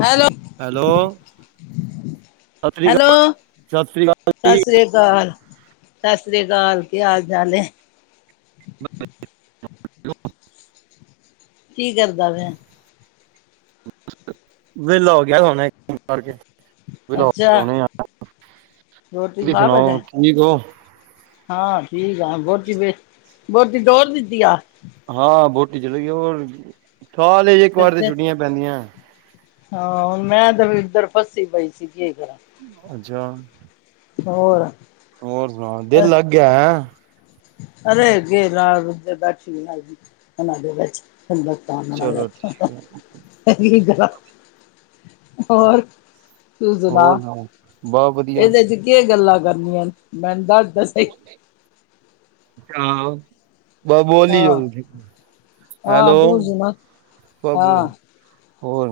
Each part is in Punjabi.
ਹੈਲੋ। ਹੈਲੋ? ਸਤਿ ਸ੍ਰੀ ਹੈਲੋ, ਅਕਾਲ ਸਤਿ ਸ੍ਰੀ ਸਤਿ ਸ੍ਰੀ ਅਕਾਲ, ਸਤਿ ਸ੍ਰੀ ਅਕਾਲ, ਕੀ ਹਾਲ- ਚਾਲ [inaudible] ਕੀ, ਕਰਦਾ ਪਿਆ। ਵਿਹਲਾਂ ਹੋ ਗਿਆ ਹੁਣ ਇਹ ਕਰਕੇ ਣੇ। [unintelligible] ਅੱਛਾ ਰੋਟੀ ਤੁਸੀ, ਖਾ ਸੁਣਾਓ ਬੈਠਾ ਠੀਕ ਹੋ। ਹਾਂ, ਠੀਕ ਆ ਬੋਟੀ ਬੇ ਬੋਟੀ ਤੋਰ ਦਿੱਤੀ ਆ। ਹਾਂ, ਵੋਟੀ ਚਲੀ ਗਈ ਹੋਰ, ਸਾਲ ਇੱਕ ਵਾਰ ਤੇ ਅੱਛਾ ਛੁੱਟੀਆਂ ਪੈਂਦੀਆਂ। ਹਾਂ, ਮੈਂ ਤੇ ਇਧਰ ਉੱਧਰ ਫਸੀ ਪਈ ਸੀ ਕੀ ਕਰਾਂ, ਅੱਛਾ, ਹੋਰ, ਹੋਰ ਸੁਣਾਓ, ਦਿਲ ਲੱਗ ਗਿਆ ਹੈ। ਅਰੇ ਬੈਠੀ ਉਹਨਾਂ ਦੇ ਵਿੱਚ [unintelligible] ਟਾਈਮ ਨਾਲ ਚਲੋ ਠੀਕ ਹੈ ਕਿ ਕਰਾ ਹੋਰ ਤੂੰ ਹੋਰ ਸੁਣਾ? ਸੁਣਾਓ ਬਸ ਵਧੀਆ ਇਹਦੇ ਵਿੱਚ ਕੀ ਗੱਲਾਂ ਕਰਨੀਆਂ ਨੇ ਮੈਨੂੰ ਦੱਸ। [inaudible] ਤਾਂ ਸਹੀ ਬਾਬਾ ਬੋਲੀ ਹਾਂ ਜਾਓ ਜੀ ਤੁਸੀਂ ਹਾਂ ਤੂੰ ਹੈਲੋ, ਸੁਣਾ ਹਾਂ ਹੋਰ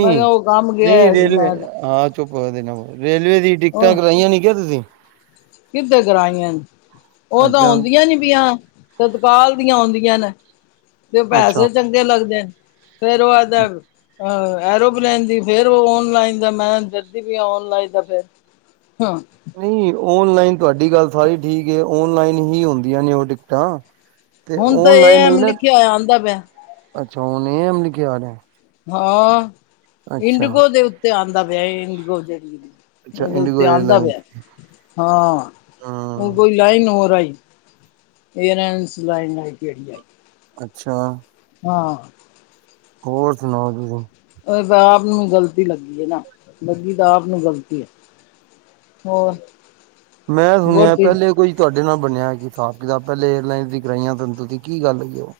ਮੈਂ ਕਿਹਾ ਉਹ ਕੰਮ ਗਿਆ ਨਹੀਂ ਹੋਇਆ ਸੀ ਰੇਲਵੇ ਮੈਂ ਤਾਂ, ਹਾਂ। ਰੇਲਵੇ ਦੀ ਟਿਕਟਾਂ ਕਰਵਾਈਆਂ ਨਹੀਂ ਕੇ ਤੁਸੀਂ ਕਿਧੇ ਕਰਾਈਆਂ ਨੇ ਉਹ ਤਾਂ ਅੱਛਾ ਆਉਂਦੀਆਂ ਨੀ ਪਈਆਂ। ਤਤਕਾਲ ਦੀਆਂ ਆਉਂਦੀਆਂ ਨੇ, ਤੇ ਅੱਛਾ ਪੈਸੇ ਚੰਗੇ ਲੱਗਦੇ ਨੇ ਫੇਰ ਉਹ [inaudible] ਐਰੋਪਲੇਨ ਦੀ ਫੇਰ ਉਹ ਓਨਲਾਈਨ ਦਾ ਮੈਂ [unintelligible] ਔਨਲਾਈਨ ਦਾ ਫਿਰ ਹਾਂ, ਨਹੀਂ ਆਨਲਾਈਨ ਤੁਹਾਡੀ ਗੱਲ ਸਾਰੀ ਠੀਕ ਹੈ। ਆਨਲਾਈਨ ਹੀ ਹੁੰਦੀਆਂ ਨੇ ਉਹ ਟਿਕਟਾਂ। ਤੇ ਹੁਣ ਤਾਂ ਇਹ ਓਨਲਾਈਨ ਹੀ ਐਂਮ ਨਾ ਲਿਖਿਆ ਹੋਈਆਂ ਆਉਂਦਾ ਪਿਆ। ਅੱਛਾ ਹੁਣ ਏ ਐੱਮ ਲਿਖਿਆ ਆ ਰਿਹਾ। ਹਾਂ ਅੱਛਾ। ਇੰਡਗੋ ਦੇ ਉੱਤੇ ਆਉਂਦਾ ਪਿਆ ਇੰਡਕੋ, ਅੱਛਾ ਉਹਦੇ ਇੰਡੀਗੋ ਉੱਤੇ ਆਉਂਦਾ ਏਅਰਲਾਈਨ ਪਿਆ ਹਾਂ ਹੁਣ ਹੂੰ ਕੋਈ ਲਾਈਨ ਹੋਰ ਈ ਏਰਨਸ ਲਾਈਨਈਟ ਕਿਹੜੀ ਏ? ਅੱਛਾ, ਹਾਂ, ਹੋਰ ਸੁਣਾਓ ਤੁਸੀਂ? ਇਹ ਤਾਂ ਆਪ ਨੂੰ ਗ਼ਲਤੀ ਲੱਗੀ ਐ ਨਾ ਲੱਗੀ ਤਾਂ ਆਪ ਨੂੰ ਗ਼ਲਤੀ ਐ। ਹੋਰ, ਮੈਂ ਸੁਣਿਆ ਬਹੁਤੀ ਪਹਿਲੇ ਕੋਈ। ਤੁਹਾਡੇ ਨਾਲ ਬਣਿਆ ਕਿ ਹਿਸਾਬ ਕਿਤਾਬ ਪਹਿਲੇ ਏਅਰਲਾਈਨ ਦੀ ਕਰਾਈਆਂ ਹੁਣ ਤੁਸੀ ਕੀ ਗੱਲ ਹੋਈ? ਓ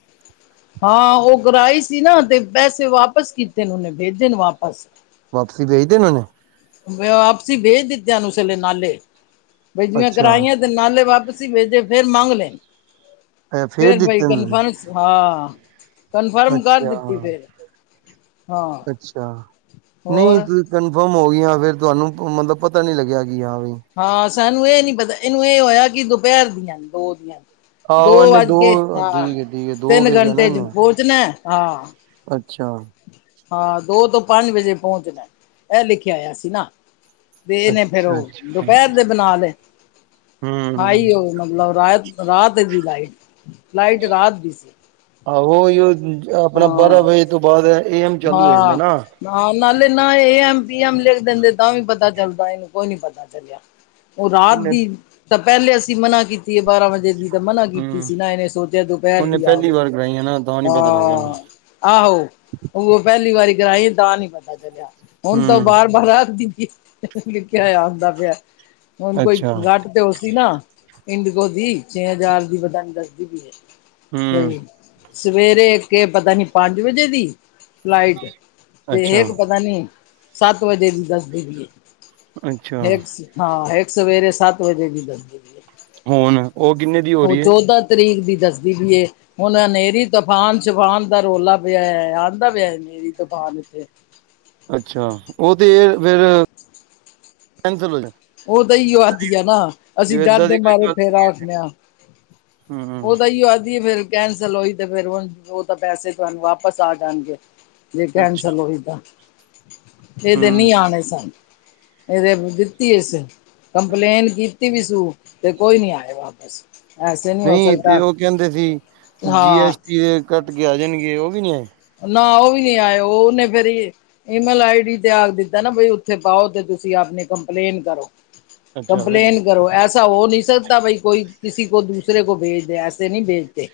ਹਾਂ ਓ ਕਰਾਈ ਸੀ ਨਾ ਤੇ ਪੈਸੇ ਵਾਪਿਸ ਕੀਤੇ ਨੇ ਉਹਨੇ ਭੇਜੇ ਨੇ ਵਾਪਸ। ਵਾਪਸੀ, ਭੇਜ ਦੇ ਉਹਨੇ, ਮੈਂ ਵਾਪਸੀ ਭੇਜ ਦਿੱਤੇ ਉਸ ਵੇਲੇ ਨਾਲੇ ਬਈ ਜਿਵੇਂ ਅੱਛਾ ਕਰਾਈਆਂ। ਨਾਲੇ ਵਾਪਸੀ ਵੇਜੇ ਫੇਰ ਮੰਗ ਲੈਣ ਐ ਫੇਰ ਬਾਈ ਦਿੱਤੇ ਨੇ ਕਨਫਰਮ ਹਾਂ, ਤੁਸੀਂ ਕਨਫਰਮ ਕਰ ਅੱਛਾ। ਦਿੱਤੀ ਫਿਰ ਹਾਂ ਅੱਛਾ ਨਹੀਂ ਹੋਰ। ਤੁਸੀਂ ਕਨਫਰਮ ਹੋ ਗਈਆਂ। ਫੇਰ ਤੁਹਾਨੂੰ ਮਤਲਬ ਪਤਾ ਨੀ ਲੱਗਿਆ ਕੀ ਹਾਂ ਵੀ। ਹਾਂ, ਸਾਨੂੰ ਇਹ ਨੀ ਪਤਾ ਇਹਨੂੰ ਇਹ ਹੋਇਆ ਕਿ ਦੁਪਹਿਰ ਦੀਆਂ ਦੋ ਦੀਆ। ਦੋ ਆਹੋ ਇਹਨੇ ਵੱਜ ਕੇ ਦੋ ਠੀਕ ਹੈ ਠੀਕ ਹੈ ਦੋ ਤਿੰਨ ਵੇਖਿਆ ਨਾ ਘੰਟੇ ਇਹਨੇ ਚ ਪਹੁੰਚਣਾ ਹਾਂ। ਅੱਛਾ, ਹਾਂ, ਦੋ ਤੋਂ ਪੰਜ ਵਜੇ ਪਹੁੰਚਣਾ ਇਹ ਲਿਖਿਆ, ਆਇਆ ਸੀ ਨਾ। ਤੇ ਇਹਨੇ ਫਿਰ ਅੱਛਾ ਉਹ ਅੱਛਾ ਦੁਪਹਿਰ ਦੇ ਬਣਾ ਲੇ, ਹਮ ਆਈ ਹੋ ਉਹ ਮਤਲਬ ਰਾਤ ਦੀ ਲਾਈਟ ਲਾਈਟ ਰਾਤ ਦੀ ਸੀ। ਹਾਂ ਉਹੀ ਆਪਣਾ ਬਾਰਾਂ ਹਾਂ ਵਜੇ੍ ਤੋਂ ਬਾਅਦ। ਐਮ ਚਾਲੂ ਹੋ ਜਾਂਦਾ ਨਾ ਹਾਂ, ਨਾਲੇ ਨਾ ਏ ਐਮ ਪੀ ਐਮ ਲਿਖ ਦਿੰਦੇ ਤਾਂ ਵੀ ਪਤਾ ਚੱਲਦਾ ਇਹਨੂੰ ਕੋਈ ਨੀ ਪਤਾ ਚੱਲਿਆ। ਉਹ ਰਾਤ ਇਹਨੇ ਦੀ ਤਾਂ ਪਹਿਲੇ ਅਸੀਂ ਮਨਾ ਕੀਤੀ ਹੈ ਬਾਰਾਂ ਵਜੇ ਦੀ। ਮਨਾ ਕੀਤੀ ਹਮ ਸੀ ਨਾ ਇਹਨੇ ਸੋਚਿਆ ਦੁਪਹਿਰ ਉਹਨੇ ਦੀ ਆ ਪਹਿਲੀ ਗਈ ਵਾਰ ਕਰਾਈ ਨਾ ਤਾਂ ਨੀ ਪਤਾ ਲੱਗਿਆ ਉਹਨੂੰ ਹਾਂ। ਆਹੋ, ਉਹ ਪਹਿਲੀ ਵਾਰੀ ਕਰਾਈ ਤਾਂ ਨਹੀਂ ਪਤਾ ਚਲਿਆ ਹੁਣ ਤਾਂ ਉਹ ਹਮ ਬਾਰ ਬਾਰ ਆਖਦੀ ਪਈ ਏ। ਲਿਖਿਆ ਹੋਇਆ, ਆਉਂਦਾ ਪਿਆ ਹੁਣ ਕੋਈ ਅੱਛਾ ਗੱਟ ਤੇ ਉਹ ਸੀ ਨਾ ਇੰਡਗੋ ਦੀ ਛੇ ਹਜ਼ਾਰ ਦੀ ਪਤਾ ਨਹੀਂ ਦੱਸਦੀ ਪਈ ਹਮ ਏ। ਸਵੇਰੇ ਕੇ ਪਤਾ ਨੀ ਪੰਜ ਵਜੇ ਦੀ। ਫਲਾਈਟ ਤੇ ਇਹ ਅੱਛਾ ਤੇ ਪਤਾ, ਨਹੀਂ ਸੱਤ ਵਜੇ ਦੀ ਦੱਸ ਦੀ ਪਈ ਏ। ਅੱਛਾ ਹਾਂ ਇੱਕ ਸਵੇਰੇ ਸਤ ਵਜੇ ਦੀ ਦੱਸਦੀ। ਹੁਣ ਉਹ ਕਿੰਨੇ ਦੀ ਹੋ ਉਹ ਰਹੀ ਏ? ਚੌਦਾਂ ਤਰੀਕ ਦੀ ਦੱਸਦੀ ਵੀ ਏ, ਹੁਣ ਹਨੇਰੀ ਤੂਫਾਨ ਸ਼ਫਾਨ ਦਾ ਰੌਲਾ ਪਿਆ ਏ। ਕਹਿੰਦਾ ਵਿਆ ਮੇਰੀ ਦੁਕਾਨ ਉੱਥੇ ਅੱਛਾ, ਉਹ ਤੇ ਫਿਰ ਕੈਂਸਲ ਉਹ ਤਾਂ ਹੀ ਆਦੀ ਆ ਨਾ, ਅਸੀਂ ਜੇ ਏਦਾਂ ਦੀ ਡਰਦੇ ਕੋਈ ਮਾਰੇ ਗੱਲ ਫੇਰ ਹੈਗੀ ਆਖਦੇ ਆਂ। ਹਮ ਉਹ ਤਾਂ ਇ ਆਖਦੀ ਫਿਰ ਕੈਂਸਲ ਹੋਈ, ਤੇ ਫਿਰ ਉਹ ਤਾਂ ਪੈਸੇ ਤੁਹਾਨੂੰ ਵਾਪਸ ਆ ਜਾਣਗੇ। ਜੇ ਅੱਛਾ ਕੈਂਸਲ ਹੋਈ, ਤਾਂ ਇਹਦੇ ਹਮ ਨੀ ਆਣੇ ਸਨ। ਇਹਦੇ ਦਿੱਤੀ ਇਸ ਕੰਪਲੇਨ ਕੀਤੀ, ਵੀ ਸੀ ਤੇ ਕੋਈ ਨੀ ਆਏ, ਵਾਪਿਸ। ਐਸੇ ਨਹੀਂ ਹੋ, ਤੇ ਸਕਦਾ ਉਹ ਕਹਿੰਦੇ ਸੀ, ਜੀ ਹਾਂ ਐਸ ਟੀ ਦੇ ਕੱਟ ਕੇ ਆ ਜਾਣਗੇ, ਉਹ ਵੀ ਨੀ ਆਏ? ਨਾ ਉਹ ਵੀ ਨੀ ਆਏ, ਉਹਨੇ ਫੇਰ ਈਮੇਲ ਆਈ ਡੀ ਤੇ ਆਖ ਦਿੱਤਾ, ਨਾ ਵੀ ਉੱਥੇ ਪਾਓ, ਤੇ ਤੁਸੀਂ ਆਪਣੀ ਕੰਪਲੇਨ ਕਰੋ। ਅੱਛਾ ਫਿਰ ਕੰਪਲੇਨ ਕਰੋ ਐਸ ਤਾਂ ਹੋ ਨਹੀਂ ਸਕਦਾ, ਬਾਈ ਕੋਈ ਕਿਸੀ ਕੋ ਦੂਸਰੇ ਕੋ ਭੇਜ ਦੇ ਐਸੇ ਨਹੀਂ ਭੇਜਦੇ।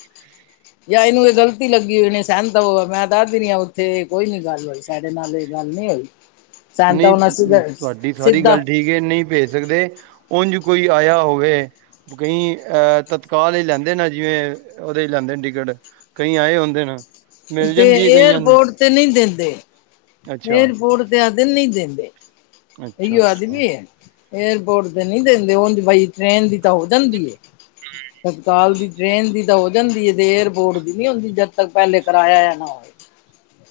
ਜਾਂ ਇਹਨੂੰ ਇਹ ਗਲਤੀ ਲੱਗੀ, ਹੋਈ ਨੇ ਸਹਿਮ ਮੈਂ ਦੱਸਦੀ ਰਹੀ ਆ, ਉੱਥੇ ਕੋਈ ਨੀ ਗੱਲ ਹੋਈ ਸਾਡੇ ਨਾਲ ਇਹ ਗੱਲ ਨਹੀਂ ਹੋਈ ਸੈਂਤਾ ਨਹੀਂ ਹੋਣਾ ਸੀਗਾ ਤੁਹਾਡੀ ਸਾਰੀ ਸਿੱਧਾ। ਗੱਲ ਠੀਕ ਨਹੀਂ ਭੇਜ ਸਕਦੇ, ਉਝ ਕੋਈ ਆਇਆ ਹੋਵੇ। ਕਈ ਅਹ ਤਤਕਾਲ ਲਈ ਲੈਂਦੇ ਨੇ, ਜਿਵੇਂ ਉਹਦੇ ਲੈਂਦੇ ਨੇ ਟਿਕਟ। ਕਈ ਆਏ ਹੁੰਦੇ ਨੇ। ਮਿਲ ਤੇ ਜਾਂਦੀ ਹੈ ਕਈਆਂ ਨੂੰ ਏਅਰਪੋਰਟ ਤੇ ਨਹੀਂ ਦਿੰਦੇ, ਅੱਛਾ ਏਰਪੋਰਟ ਤੇ ਆਖਦੇ ਨਹੀਂ ਦਿੰਦੇ। ਅੱਛਾ ਇਹੀਓ ਅੱਛਾ ਆਦਮੀ ਏਅਰਪੋਰਟ ਤੇ ਨਹੀਂ ਦਿੰਦੇ, ਉਹ ਬਾਈ ਟ੍ਰੇਨ ਦੀ ਤਾਂ ਹੋ ਜਾਂਦੀ। ਤਤਕਾਲ ਦੀ ਟ੍ਰੇਨ ਦੀ ਤਾਂ ਹੋ ਜਾਂਦੀ ਹੈ, ਤੇ ਏਅਰਪੋਰਟ ਦੀ ਨੀ ਹੁੰਦੀ, ਜਦ ਤੱਕ ਪਹਿਲੇ ਕਰਇਆ ਨਾ,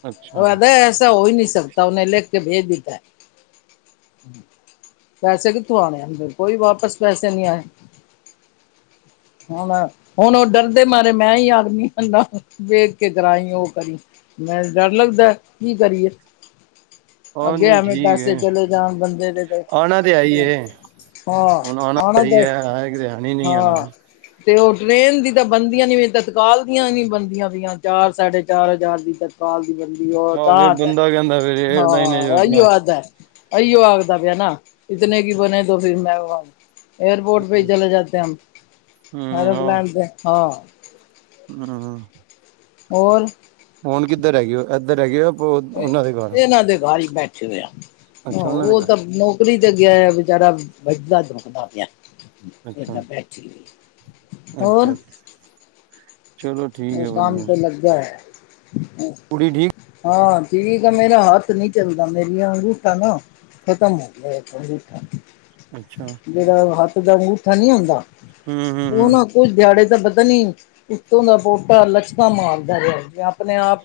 ਅੱਛਾ ਹੋ ਐਸਾ ਹੋ ਹੀ ਨਹੀਂ ਸਕਦਾ, ਉਹਨੇ ਲਿਖ ਕੇ ਭੇਜ ਦਿੱਤਾ। ਪੈਸੇ ਕਿੱਥੋਂ ਆਣੇ ਏ ਕੋਈ ਵਾਪਸ ਪੈਸੇ ਨੀ ਆਣੇ। ਹੁਣ-ਹੁਣ ਉਹ ਡਰਦੇ ਮਾਰੇ ਮੈਂ ਹੀ ਆਦਮੀ ਰ ਕਰਾਈ, ਉਹ ਕਰੀ ਮੈਂ ਡਰ ਲੱਗਦਾ ਕੀ ਕਰੀਏ? ਆਹ ਅੱਗੇ ਨਹੀਂ ਐਵੇਂ ਠੀਕ ਪੈਸੇ ਹੈ ਚਲੇ ਜਾਣ ਬੰਦੇ ਦੇ ਤੇ, ਆਉਣਾ ਤੇ ਆਈ ਹੈ ਹਾਂ, ਹੁਣ ਆਉਣਾ ਆ ਨਾ ਸਹੀ ਜਾਏ ਹੈ ਹੈ ਕਿਤੇ ਹੈ ਨਹੀਂ ਆਉਣਾ ਹਾਂ। ਤੇ ਉਹ ਟ੍ਰਰੇਨ ਦੀ ਤਾਂ ਬਣਦੀਆਂ, ਨੀ ਤਤਕਾਲ ਦੀਆਂ ਨੀ ਬਣਦੀਆਂ ਪੀਆਂ। ਚਾਰ ਸਾਢੇ ਚਾਰ ਹਜ਼ਾਰ ਦੀ ਤੱਕ ਦੀ ਬੰਦੀ ਉਹ ਆਹ ਫਿਰ ਤਾਂ ਬੰਦਾ ਕਹਿੰਦਾ ਫਿਰ ਹਾਂ ਏਅਰਲਾਈਨ ਜੋ ਆਹੀਅ ਆਪਣਾ ਆਦਾ। ਅਈਓ ਆਖਦਾ ਪਿਆ, ਨਾ ਇਤਨੇ ਕੀ ਬਣੇ ਤੋ ਫਿਰ ਮੈਂਨ ਏਅਰਪੋਰਟ ਪੇ ਹੀ ਚਲੇ ਜਾਤੇ ਹਾਂ। ਹਮ ਆਹ ਹੂੰ, ਹੋਰ? ਹੁਣ ਕਿੱਧਰ ਹੈਏ ਹੋ, ਇੱਧਰ ਹੈਗੇ ਹੋ। ਇਹਨਾਂ ਦੇ ਬਾਹਰ ਹੀ ਬੈਠੇ ਅੱਛਾ ਉਹਨਾਂ ਦੇ ਉਹ ਘਰ, ਤਾਂ ਨੌਕਰੀ ਤੇ ਗਿਆ, ਵਿਚਾਰਾ ਵੱਜਦਾ ਦੁਕਦਾ ਪਿਆ। ਇਹ ਅੱਛਾ, ਤਾਂ ਬੈਠੀ, ਹੋਰ ਅੱਛਾ ਚਲੋ ਠੀਕ ਉਹ ਐ ਕੰਮ ਵਧੀਆ, ਤੇ ਲੱਗਿਆ ਹੋਇਆ। ਕੁੜੀ ਠੀਕ। ਹਾਂ, ਠੀਕ ਆ ਮੇਰਾ ਹੱਥ ਨਹੀਂ ਚੱਲਦਾ, ਮੇਰੀਆਂ ਅੰਗੂਠਾ ਨਾ ਖਤਮ ਹੋ ਗਿਆ ਏ [unintelligible] ਅੱਛਾ। ਜਿਹੜਾ ਹੱਥ ਦਾ ਅੰਗੂਠਾ ਨਹੀਂ ਹੁੰਦਾ, ਹੂੰ, ਹੂੰ, ਉਹ ਹੂੰ ਨਾ ਕੁਝ ਦਿਹਾੜੇ ਤਾਂ ਪਤਾ ਨੀ ਉਤੋਂ ਦਾ ਪੋਟਾ ਲੱਤਾਂ ਮਾਰਦਾ ਰਿਹਾ ਜ ਆਪਣੇ ਆਪ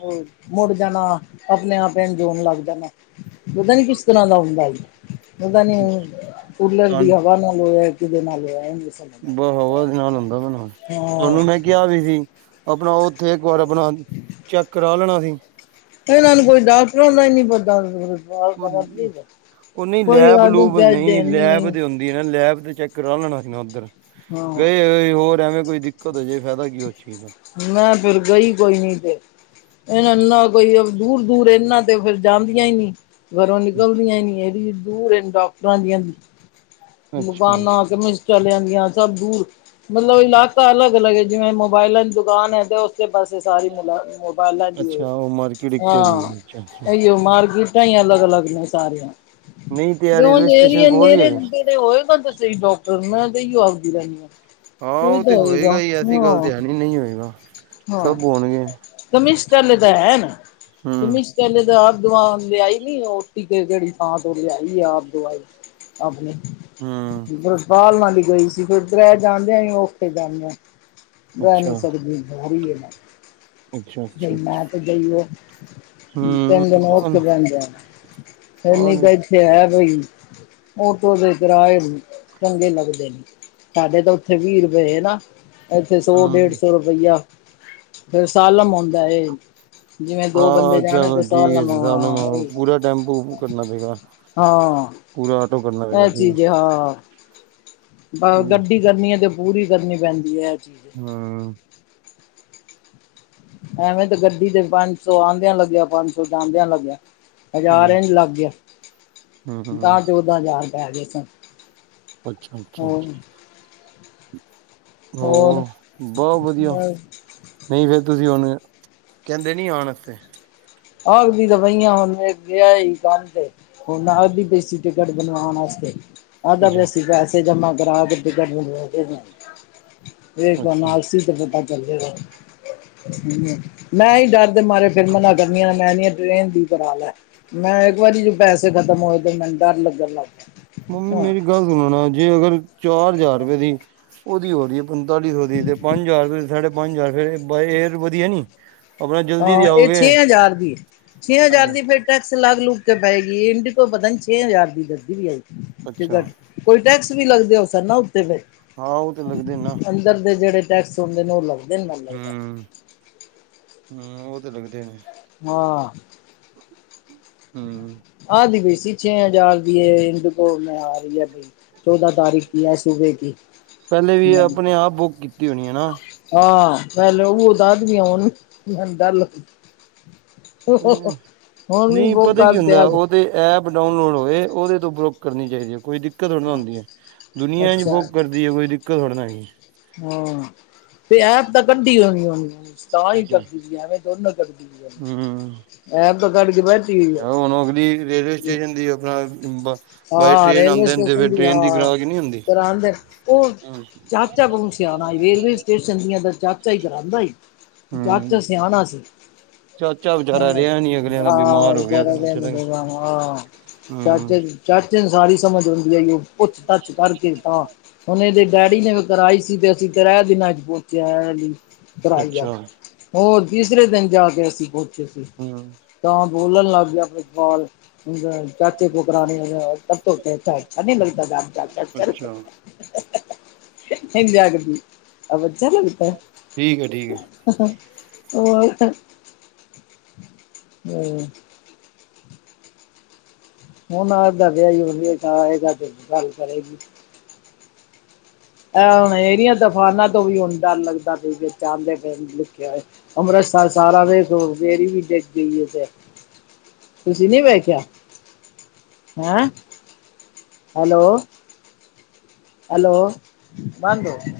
ਮੁੜ ਜਾਣਾ, ਆਪਣੇ ਆਪ ਐਣ ਜੋਣ ਲੱਗ ਜਾਣਾ, ਪਤਾ ਨੀ ਕਿਸ ਤਰ੍ਹਾਂ ਦਾ ਹੁੰਦਾ। ਪਤਾ ਨੀ ਕੁਲਰ ਦੀ ਤੁਹਾਨੂੰ ਹਵਾ ਨਾਲ ਹੋਇਆ, ਕਿਦੇ ਨਾਲ ਹੋਇਆ। ਬਾ ਹਵਾ ਨਾਲ ਹੁੰਦਾ ਹੋਣਾ ਆਇਆ ਹਾਂ ਤੁਹਾਨੂੰ ਮੈਂ ਕਿਹਾ ਵੀ ਸੀ, ਆਪਣਾ ਉੱਥੇ ਇੱਕ ਵਾਰ ਆਪਣਾ ਚੈੱਕ ਕਰਾ ਲੈਣਾ ਸੀ। ਇਹਨਾਂ ਨੂੰ ਕੋਈ ਡਾਕਟਰ ਦਾ ਨੀ ਪਤਾ ਹੁੰਦ ਸਮਝ [unintelligible] ਉਹ ਨਹੀਂ ਕੋਈ ਲੈਬ ਗੱਲ ਨਹੀਂ ਲੂਬ ਕੈਸ ਦੇਣੀ ਲੈਬ ਨਹੀਂ। ਤੇ ਹੁੰਦੀ ਨਾ ਲੈਬ ਤੇ ਚੈੱਕ ਕਰਾ ਲੈਣਾ ਸੀ, ਨਾ ਉੱਧਰ ਹਾਂ ਗਏ ਹੋ ਹੋਰ ਐਵੇਂ, ਕੋਈ। ਇੱਕ, ਦੋਂ ਜੇ ਫਾਇਦਾ ਕੀ ਉਹ ਚੀਜ਼ ਦਾ। ਮੈਂ ਫੇਰ, ਗਈ ਕੋਈ ਨੀ ਫੇਰ। ਇਨਾ ਨੂੰ ਨਾ ਕੋਈ ਦੂਰ- ਦੂਰ ਇਨਾਂ ਤੇ ਫਿਰ ਜਾਂਦੀਆਂ ਹੀ ਨਹੀਂ। ਘਰੋਂ ਨਿਕਲਦੀਆਂ ਨਹੀਂ, ਇਹੜ ਦੂਰ ਇਹ ਡਾਕਟਰਾਂ ਦੀਆਂ ਅੱਛਾ। ਬਾਨਾ ਕਿਵੇ [unintelligible] ਚੱਲ ਜਾਂਦੀਆਂ ਸਭ ਦੂਰ ਮਤਲਬ ਇਲਾਕਾ ਅਲੱਗ- ਅਲੱਗ ਹੈ, ਜਿਵੇਂ ਮੋਬਾਇਲਾਂ ਦੀ ਦੁਕਾਨ ਹੈ ਤੇ ਤੇ ਬਸ ਇਹ ਸਾਰੀ ਕਮਾਈ ਮੋਬਾਇਲਾ ਦੀ ਏ ਅੱਛਾ ਉਹ ਮਾਰਕੀਟ ਇੱਕੋ ਜਿਹੀ ਐ, ਅੱਛਾ-ਅੱਛਾ। ਹਾਂ ਈਓ ਮਾਰ ਗੀ। ਤਈਆਂ ਅਲੱਗ- ਅਲੱਗ ਨੇ ਸਾਰੀਆਂ। ਨਹੀਂ ਤੇ ਆ ਕਿਉਂ ਰੇਲਵੇ ਸਟੇਸ਼ਨ ਮੇਰੀਏ ਕੋਲ ਹੀ ਨੇਰੇ ਹੈਗਾ। ਜਹ, ਉਹ ਨਾ ਦੱਸੋ ਡਾਕਟਰ ਤੇਈ ਆਪਦੀ ਰਹਿੰਦੀ ਆ। ਹਾਂ, ਉਹ ਤੇ ਹੋਏਗਾ ਹੀ, ਐਸੀ ਗੱਲ ਤੇ ਹੈ ਨੀ ਨਹੀਂ ਹੋਏਗਾ ਸਭ ਹੋਣਗੇ। ਕਮਿਸ਼ਟਰੱਲ ਦਾ ਹੈ, ਨਾ ਹੂੰ ਕਮਿਸ਼ਟਰੱਲ ਦਾ ਦਵਾ ਲਿਆਈ ਨੀ, ਉਹ ਟੀਕੇ ਜਹੜੀ ਥਾਂ ਤੋਂ ਲਿਆਈ ਆ ਆਪ ਦਵਾਈ ਆਪਣੇ ਹੂੰ। ਬਭਾਲ ਨਾਲੀ ਗਈ ਸੀ, [unintelligible] ਫਿਰ ਉਧਰਹਿ ਜਾਂਣਦੇਿਆਂ ਉੱਥੇ ਜਾਂਦੇ ਆ। ਬੈ ਨੀ ਅੱਛਾ ਸਕਦੀ, ਭਾਰੀ ਏ ਨਾ। ਅੱਛਾ ਜਈ, ਅੱਛਾ ਮੈਂ ਤੇ ਜਈ ਉਹ, ਹੂੰ ਤਿੰਨ ਦਿਨ ਔਖ ਕੌਣ ਬੇਂਦਾ। ਫਨੀ, ਕੌਣ ਤਾਂ ਹੂੰ ਇੱਥੇ ਹੈ ਪਈ। ਕਰਾਏ ਵੀ ਚੰਗੇ ਲੱਗਦੇ ਨੇ, ਸਾਡੇ ਤਾਂ ਉੱਥੇ ਵੀਹ ਰੁਪਏ ਨਾ। ਇੱਥੇ ਸੌ ਡੇਢ ਸੌ ਰੁਪਈਆ, ਫੇਿਰ ਸਾਲਮ ਆਉਂਦਾ। ਜਿਵੇਂ ਦੋ ਹਾਂ ਬੰਦੇ ਅੱਛਾ ਜਾਣੇ, ਤੇ ਠੀਕ ਸਾਲਮ ਹੈ ਆ ਦਾਨਵ ਓਈ। ਪੂਰਾ ਟੈਂਪੂ ਕਰਨਾ ਪਏਗਾ ਹਾਂ। ਪੂਰਾ ਆਟੋ ਕਰਨਾ ਪਏਗਾ ਇਹ ਚੀਜ਼ ਠੀਕ ਏ, ਹਾਂ। ਹਾਂ ਹੂੰ ਗੱਡੀ ਕਰਨੀ ਹੈ, ਤੇ ਪੂਰੀ ਕਰਨੀ ਪੈਂਦੀ ਹੈ ਇਹ ਚੀਜ਼। ਹਾਂ। ਐਵੇਂ ਤੇ ਗੱਡੀ ਤੇ ਪੰਜ ਸੌ ਆਉਂਦਿਆਂ ਲੱਗਿਆ, ਪੰਜ ਸੌ ਜਾਂਦਿਆਂ ਲੱਗਿਆ। ਹਜ਼ਾਰ ਇੰਝ ਲੱਗ ਗਿਆ, ਹੂੰ ਦਾ- ਚੌਦਾਂ ਹਜ਼ਾਰ ਪੈ ਗਏ ਸਨ। ਅੱਛਾ [unintelligible] ਅੱਛਾ ਹੋਰ ਹੋਰ, ਬਹੁਤ ਵਧੀਆ ਬਸ। ਨਹੀਂ ਫੇਰ ਤੁਸੀਂ ਹੁਣ, ਕਹਿੰਦੇ ਨੀ ਆਉਣ ਵਾਸਤੇ। ਆਖਦੀ ਤੇ ਪਈਆਂ, ਹੁਣ ਵਿ ਹੀ ਕੰਮ ਤੇ ਹੁਣ ਆਖਦੀ ਪੇਸੀ। ਟਿਕਟ ਬਣਵਾਉਣ ਵਾਸਤੇ, ਆਦਾ ਪਿਆ ਅੱਛਾ ਸੀ ਪੈਸੇ ਜਮ ਕਰਾ ਕੇ ਅੱਛਾ [unintelligible] ਮੈਂ ਹੀ ਡਰਦੇ ਮਾਰੇ ਫਿਰ ਮਨਾ ਟਿਕਟਾਂ ਲੇ ਲੀਆ ਟ੍ਰੇਨ ਦੀ ਕਰਾ ਲੈ ਮੈਂ ਇੱਕ ਵਾਰੀ ਜੋ ਪੈਸੇ ੇ ਖਤਮ ਹੋਏ ਤੇ, ਮੈਨੂੰ ਡਰ ਲੱਗਣ ਲੱ ਮੰਮੀ, ਮੇਰੀ ਗੱਲ ਸੁਣਣਾ, ਜੇ ਅਗਰ ਚਾਰ ਹਜ਼ਾਰ ਰੁਪਏ ਦੀ ਉਹਦੀ ਹੋ ਰੀ ਹੈ ਪੰਤਾਲੀ ਸੌ ਦੀ ਤੇ ਪੰਜ ਹਜ਼ਾਰ, ਸਾਢੇ ਪੰਜ ਹਜ਼ਾਰ ਰੁਪਏ ਫਿਰ ਏਅਰ ਵਧੀਆ ਨੀ। ਆਪਣਾ ਜਲਦੀ ਤੇ ਹਾਂ, ਇਹ ਆਓਗੇ ਛੇ ਹਜ਼ਾਰ ਦੀ, ਛੇ ਹਜ਼ਾਰ ਹਾਂਜੀ ਦੀ ਫੇਿਰ ਟੈਕਸ ਲਾਗ ਲੁਗ ਕੇ ਪਏਗੀਈ, ਇੰਡੀ ਕੋ ਪਤਾ ਨੀ ਛੇ ਹਜ਼ਾਰ ਦੀ ਦਸਦੀ ਵੀ ਆ ਈ ਅੱਛਾ ਟਿਕਟ। ਕੋਈ ਟੈਕਸ ਵੀ ਲੱਗਦੇ ਹੋ ਸਰ, ਨਾ ਉੱਥਤੇ ਫੇਰ। ਹਾਂ, ਉਹ ਤੇ ਲੱਗਦੇ ਨੇ ਨਾ। ਉਧਰ ਦੇ ਜਿਹੜੇ ਟੈਕਸ ਹੁੰਦੇ ਨੇ ਉਹ ਲੱਗਦੇ। ਨੇ ਮੈਨੂੰ ਲੱਗਦਾ ਹੂੰ, ਹੂੰ ਉਹ ਤੇ ਲੱਗਦੇ ਨੇ। ਹਾਂ। ਹੂੰ। ਆਦੀ ਪਣੀ ਸੀ ਛੇ ਹਜ਼ਾਰ ਦੀ, ਹਿੰਦੂਕ ਮੈਂ ਆ ਰਹੀ ਹੈ ਬਾਈ। ਚੌਦਾਂ ਤਾਰੀਖ ਕੀ ਹੈ, ਸੂਬੇ ਕੀ। ਪਹਿਲੇ ਵੀ ਆਪਣੇ ਆਪ ਬੁੱਕ ਕੀਤੀ। ਟੀ ਹੋਣੀ ਹੈ ਨਾ। ਹਾਂ ਪਹਿਲ ਉਹ ਦਸ ਦੀਆਂ, ਹੁਣ ਡਰ ਲੱਗਦੇ। ਆਪਣੇ ਹੁਣ ਵੀ ਨਹੀਂ ਬਹੁ ਪਤਾ ਕੀ ਕਰਦੇ ਹੁੰਦਾ ਆੱਜ। ਉਹ ਐਪ ਡਾਊਨਲੋਡ ਹੋਏ ਉਹਦੇ ਤੋਂ ਬਰੁਕ ਕਰਨੀ ਚਾਹੀਦੀ ਹੈ। ਕੋਈ ਦਿੱਕਤ ਥੋੜੀ ਨਾ ਹੁੰਦੀ ਹੈ। ਦੁਨੀਆਂ ਇੰਜ ਅੱਛਾ ਬੂਕ ਕਰਦੀ ਹੈ, ਕੋਈ ਦਿੱਕਤ ਥੋੜੀ ਨਾ ਹੈਗੀ ਹੈ। ਹਾਂ। ਤੇ ਐਪ ਤਾਂ ਕੱਢੀ ਹੋਣੀ, ਤਾਂ ਹੀ ਕਰਦੀ ਦੀ ਐਵੇਂ ਥੋੜੀ ਨਾ ਕਰਦੀ ਏ। ਐ ਤਾਂ ਕੱਢ ਕੇ ਬ- ਜਾਂ ਓਹ ਹੁਣ ਅਗਲੀ ਰੇਲਵੇ ਸਟੇਸ਼ਨ, ਦੀ ਆਪਣਾ। ਬਾਈ ਹਾਂ ਟ੍ਰੇਨ ਆਉਂਦੇ ਹੋਣ ਦੇ ਫੇਰ ਟ੍ਰੇਨ ਦੀ ਕਰਾ ਕੇ ਨੀ ਹੁੰਦੀ। ਡਾਲ ਦੇ ਰ ਉਹ। ਚਾਚਾ ਕੋਲੋਂ ਸਿਆਣਾ, ਰੇਲਵੇ ਸਟੇਸ਼ਨ ਦੀਆਂ ਤਾਂ ਚਾਚਾ ਹੀ ਕਰਉਦਾ ਈ। ਚਾਚ ਹੂੰ ਸਿਆਣਾ ਸੀ। ਚਾਚਾ ਵਿਚਾਰਾ ਰਿਹਾ ਨੀ ਅਗਲਿਆਂ ਦਾ ਆਹ ਬਿਮਾਰ ਵਿ ਹੋ ਗਿਆ ਚਾਰਾ ਅਗਲਾ ਚਲਾ ਭ ਗਿਆ। ਆਹਚ ਹੂੰ [unintelligible] ਚਾੱਚੇ ਨੂੰ ਸਾਰੀ ਸਮਂਝ ਆਉਦੀ ਹੈ ਇਹ। ਪੁੱਛ- ਪਾੱਛ ਕਰਕੇ ਤਾ, ਹੁਣ ਇਹਦੇ ਡੈਡੀ ਨੇ ਵੀ ਕਰਾਈ ਸੀ, ਤੇ ਅਸੀਂ। ਤੇਰਹਿ ਦਿਨਾਂੱਜ ਪਹੁੰਚਾਇਆ ਹੈ ਕਰਾਈ ਆ। [unintelligible] ਅੱਛਾ ਹੋਰ ਤੀਸਰੇ ਦਿਨ ਜਾ ਕੇ ਅਸੀਂ ਪਹੁੰਚੇ ਸੀ। ਹੂੰ। ਤਾਂ ਬੋਲਣ ਲੱਗ ਗਿਆ। ਪ੍ਰਿਤਪਾਲ ਵੀ ਚਾਚੇ ਕੋਲ ਕਰਾ ਲੇਗੀ। ਅੱਛਾ ਨਹੀਂ ਲੱਗਦਾ ਚਾਚਾ। ਚਾਚਾ ਕੋਲੋਂ ਅੱਛਾ ਕਰਾਈ [unintelligible] ਇੰਜ ਆਖਦੀ, ਅਬ ਅੱਛਾ ਲੱਗਦਾ ਹੈ। ਠੀਕ ਹੈ ਠੀਕ ਹੈ। ਹੋਰ, ਹੂੰ। ਹੁਣ ਆਪਦਾ ਵਿਆਹ ਹੋ ਰਿਹਾ, ਆਏਗਾ ਤੇ ਗੱਲ ਕਰੇਗੀ। ੁ ਇਹਰੀਆਂ, ਤਫਾਨਾਂ ਤੋਂ ਵੀ ਹੁਣ ਡਰ ਲੱਗਦਾ ਪਿਆ ਹੈ। ਵਿੱਚ ਆਉਂਦੇ ਪਏ ਨੀ ਲਿਖਿਆ। ਅੰਮ੍ਰਿਤਸਰ ਸਾਰਾ ਵੇਖ ਲੋ, ਫੇਰੀ ਵੀ ਡਿੱਗ ਗਈ ਉਥੇ। ਤੁਸੀਂ ਨੀ ਵੇਖਿਆ, ਹੈਂ। ਹੈਲੋ। ਹੈਲੋ, ਬੰਦ ਹੋ ਗਿਆ।